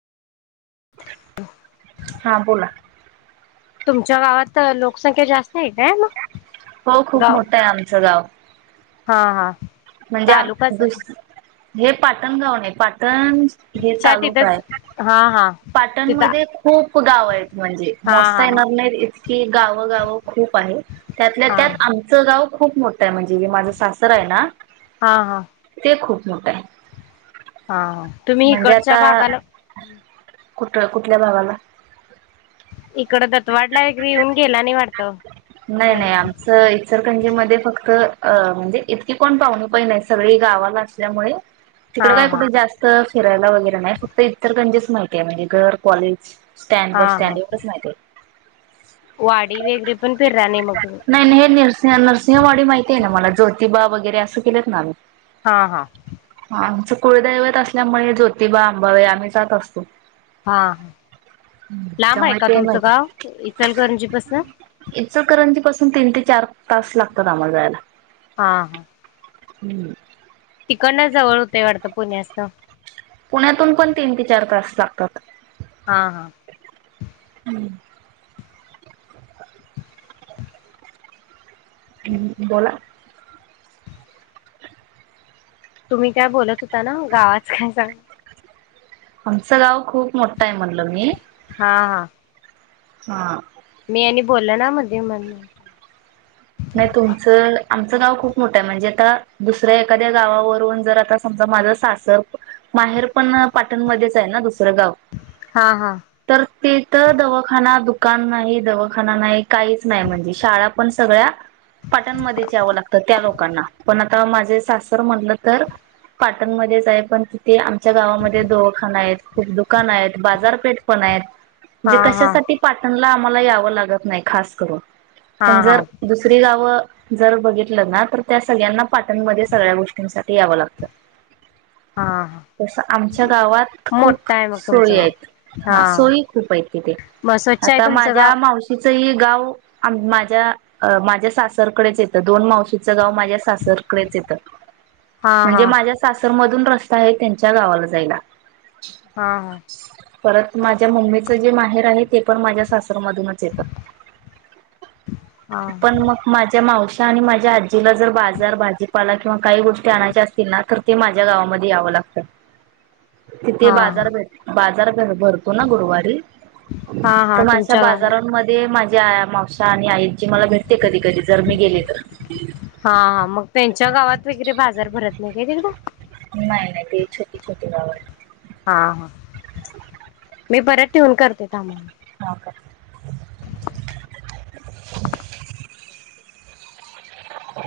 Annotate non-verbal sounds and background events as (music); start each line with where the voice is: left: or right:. right: हा, बोला.
left: तुमच्या गावात, लोकसंख्या जास्त आहे काय मग?
right: हो खूप
left: गाव
right: मोठं आहे आमचं गाव
left: हा हा
right: म्हणजे
left: तालुकाच आहे
right: दुस हे पाटणगावणे पाटण हे
left: अच्छा
right: तालुका
left: तिथंच
right: आहे
left: हा हा तिथं
right: पाटणमध्येध्ये खूप गाव आहे म्हणजे
left: हा
right: मोस्ता
left: हा
right: येणार नाहीत इतकी गावं गावं खूप आहे त्यातल्या
left: हा
right: त्यात आमचं गाव खूप मोठं आहे म्हणजे माझं सासर आहे ना
left: हा हा
right: मोठय
left: हा तुम्ही इकडच्या भागाला
right: कुठ कुठल्या भावाला
left: इकडं दतवाडला वग येऊन गेला आणि वाटत
right: नाही नाही आमचं इचरकंजी मध्ये फक्त म्हणजे इतकी कोण पाहुणी पहि नाही सगळी गावाला असल्यामुळे
left: हा
right: तिकड काय
left: हा
right: कुठे जास्त फिरायला वगैरे नाही फक्त इतर त्यांणच माहिती आहे म्हणजे गर कॉलेज स्टँड
left: हा
right: बस
left: हा
right: स्टँड एवढच मा
left: वाडी वगैरे पण फिरला नाही मग
right: नाही
left: तुम्ही
right: नाही हे नसिंह नरसिंहवाडी माहिती आहे ना मला ज्योती प्रतिबा वगैरे असं केलेत ना आम्ही
left: हा हा
right: आमचं कुळदैवत असल्यामुळे ज्योतिबा आंबावे आम्ही जात असतो.
left: हा हा लांब आहे
right: त्यामुळे
left: का
right: ते
left: तुमचं
right: माहिती
left: गाव इचलकरंजीपसन
right: इचकरंजीपासून तीन ते चार तास लागतात आम्हाला जायला.
left: हा हा
right: हम्म
left: तिकड ना जवळ होतेय वाटतं पुण्यास
right: पुण्यातून पण तीन ते चार तास लागतात.
left: हा हा
right: हम्म बोला
left: तुम्ही काय बोलत होता ना गावात काय सांग.
right: आमचं गाव खूप मोठं आहे म्हटलं मी
left: हा हा
right: हम
left: मी आणि बोलल ना मध्ये म्हण.
right: नाही तुमचं आमचं गाव खूप मोठं आहे म्हणजे आता दुसऱ्या एखाद्या गावावरून जर आता समजा माझं सासं माहेर पण पाटणमध्येच आहे ना दुसर
left: हा हा
right: तर तिथ दवाखाना दु दुकान नाही, दवाखाना नाही, काहीच नाही म्हणजे शाळा पण पाटणमध्ये यावं लागतं त्या लोकांना पण आता माझे सासर म्हटलं तर पाटणमध्येच आहे पण तिथे आमच्या गावामध्ये दवाखाना आहेत खूप दुकानं, आहेत बाजारपेठ पण आहेत.
left: हा
right: म्हणजे
left: हा
right: कशासाठी पाटीलला मला यावं लागत नाही खास करून
left: हा हा
right: गाव जर बघितलं ना त्या सर्वाना पाटणमध्ये सगळ्या गोष्टींसाठी ते यावं लागतं
left: हा हा
right: तस आमच्या गावात खूप
left: मोठा आहे मग
right: सोयी
left: तुमचं गाव.
right: आहेत, हा सोयी खूप आहेत तिथे
left: मग स्वच्छ आहे
right: आता
left: तुमचं गाव
right: माझ्या मावशी य गाव माझ्या अ माझ्या सासरकडेच येतं दोन मावशीचं गाव माझ्या सासरकडेच येतं
left: हा
right: म्हणजे
left: हा
right: माझ्या सासरमधून र स्ता त्यांच्या गावाला जायला
left: हा हा
right: परत माझ्या मम्मीचं े माहेर आहे ते पण माझ्या सासर मधूनच येतं
left: हा
right: पण मग माझ्या मावशी आणि माझ्या आजीला जर बाजार भाजीपाला किंवा काही गोष्टी आणायच्या असतील ना तर ते माझ्या गावामध्ये यावं लागतं. तिथे
left: हा हा
right: बाजार भेट बाजा जर भरतो ना गुरुवारी,
left: हा हा
right: तर म अशा
left: तुमच्या गावात
right: बाजारांमध्ये माझा (unintelligible) मावशा आणि आई
left: हा हा, मग त्यांच्या गावात वगैरे बाजार भरत नाही काय तिकडं?
right: नाही नाही ते छोटी छोटी गावं हायत.
left: हा हा, मी परत ठेवून करते थांबा.
right: हा करा. (inaudible)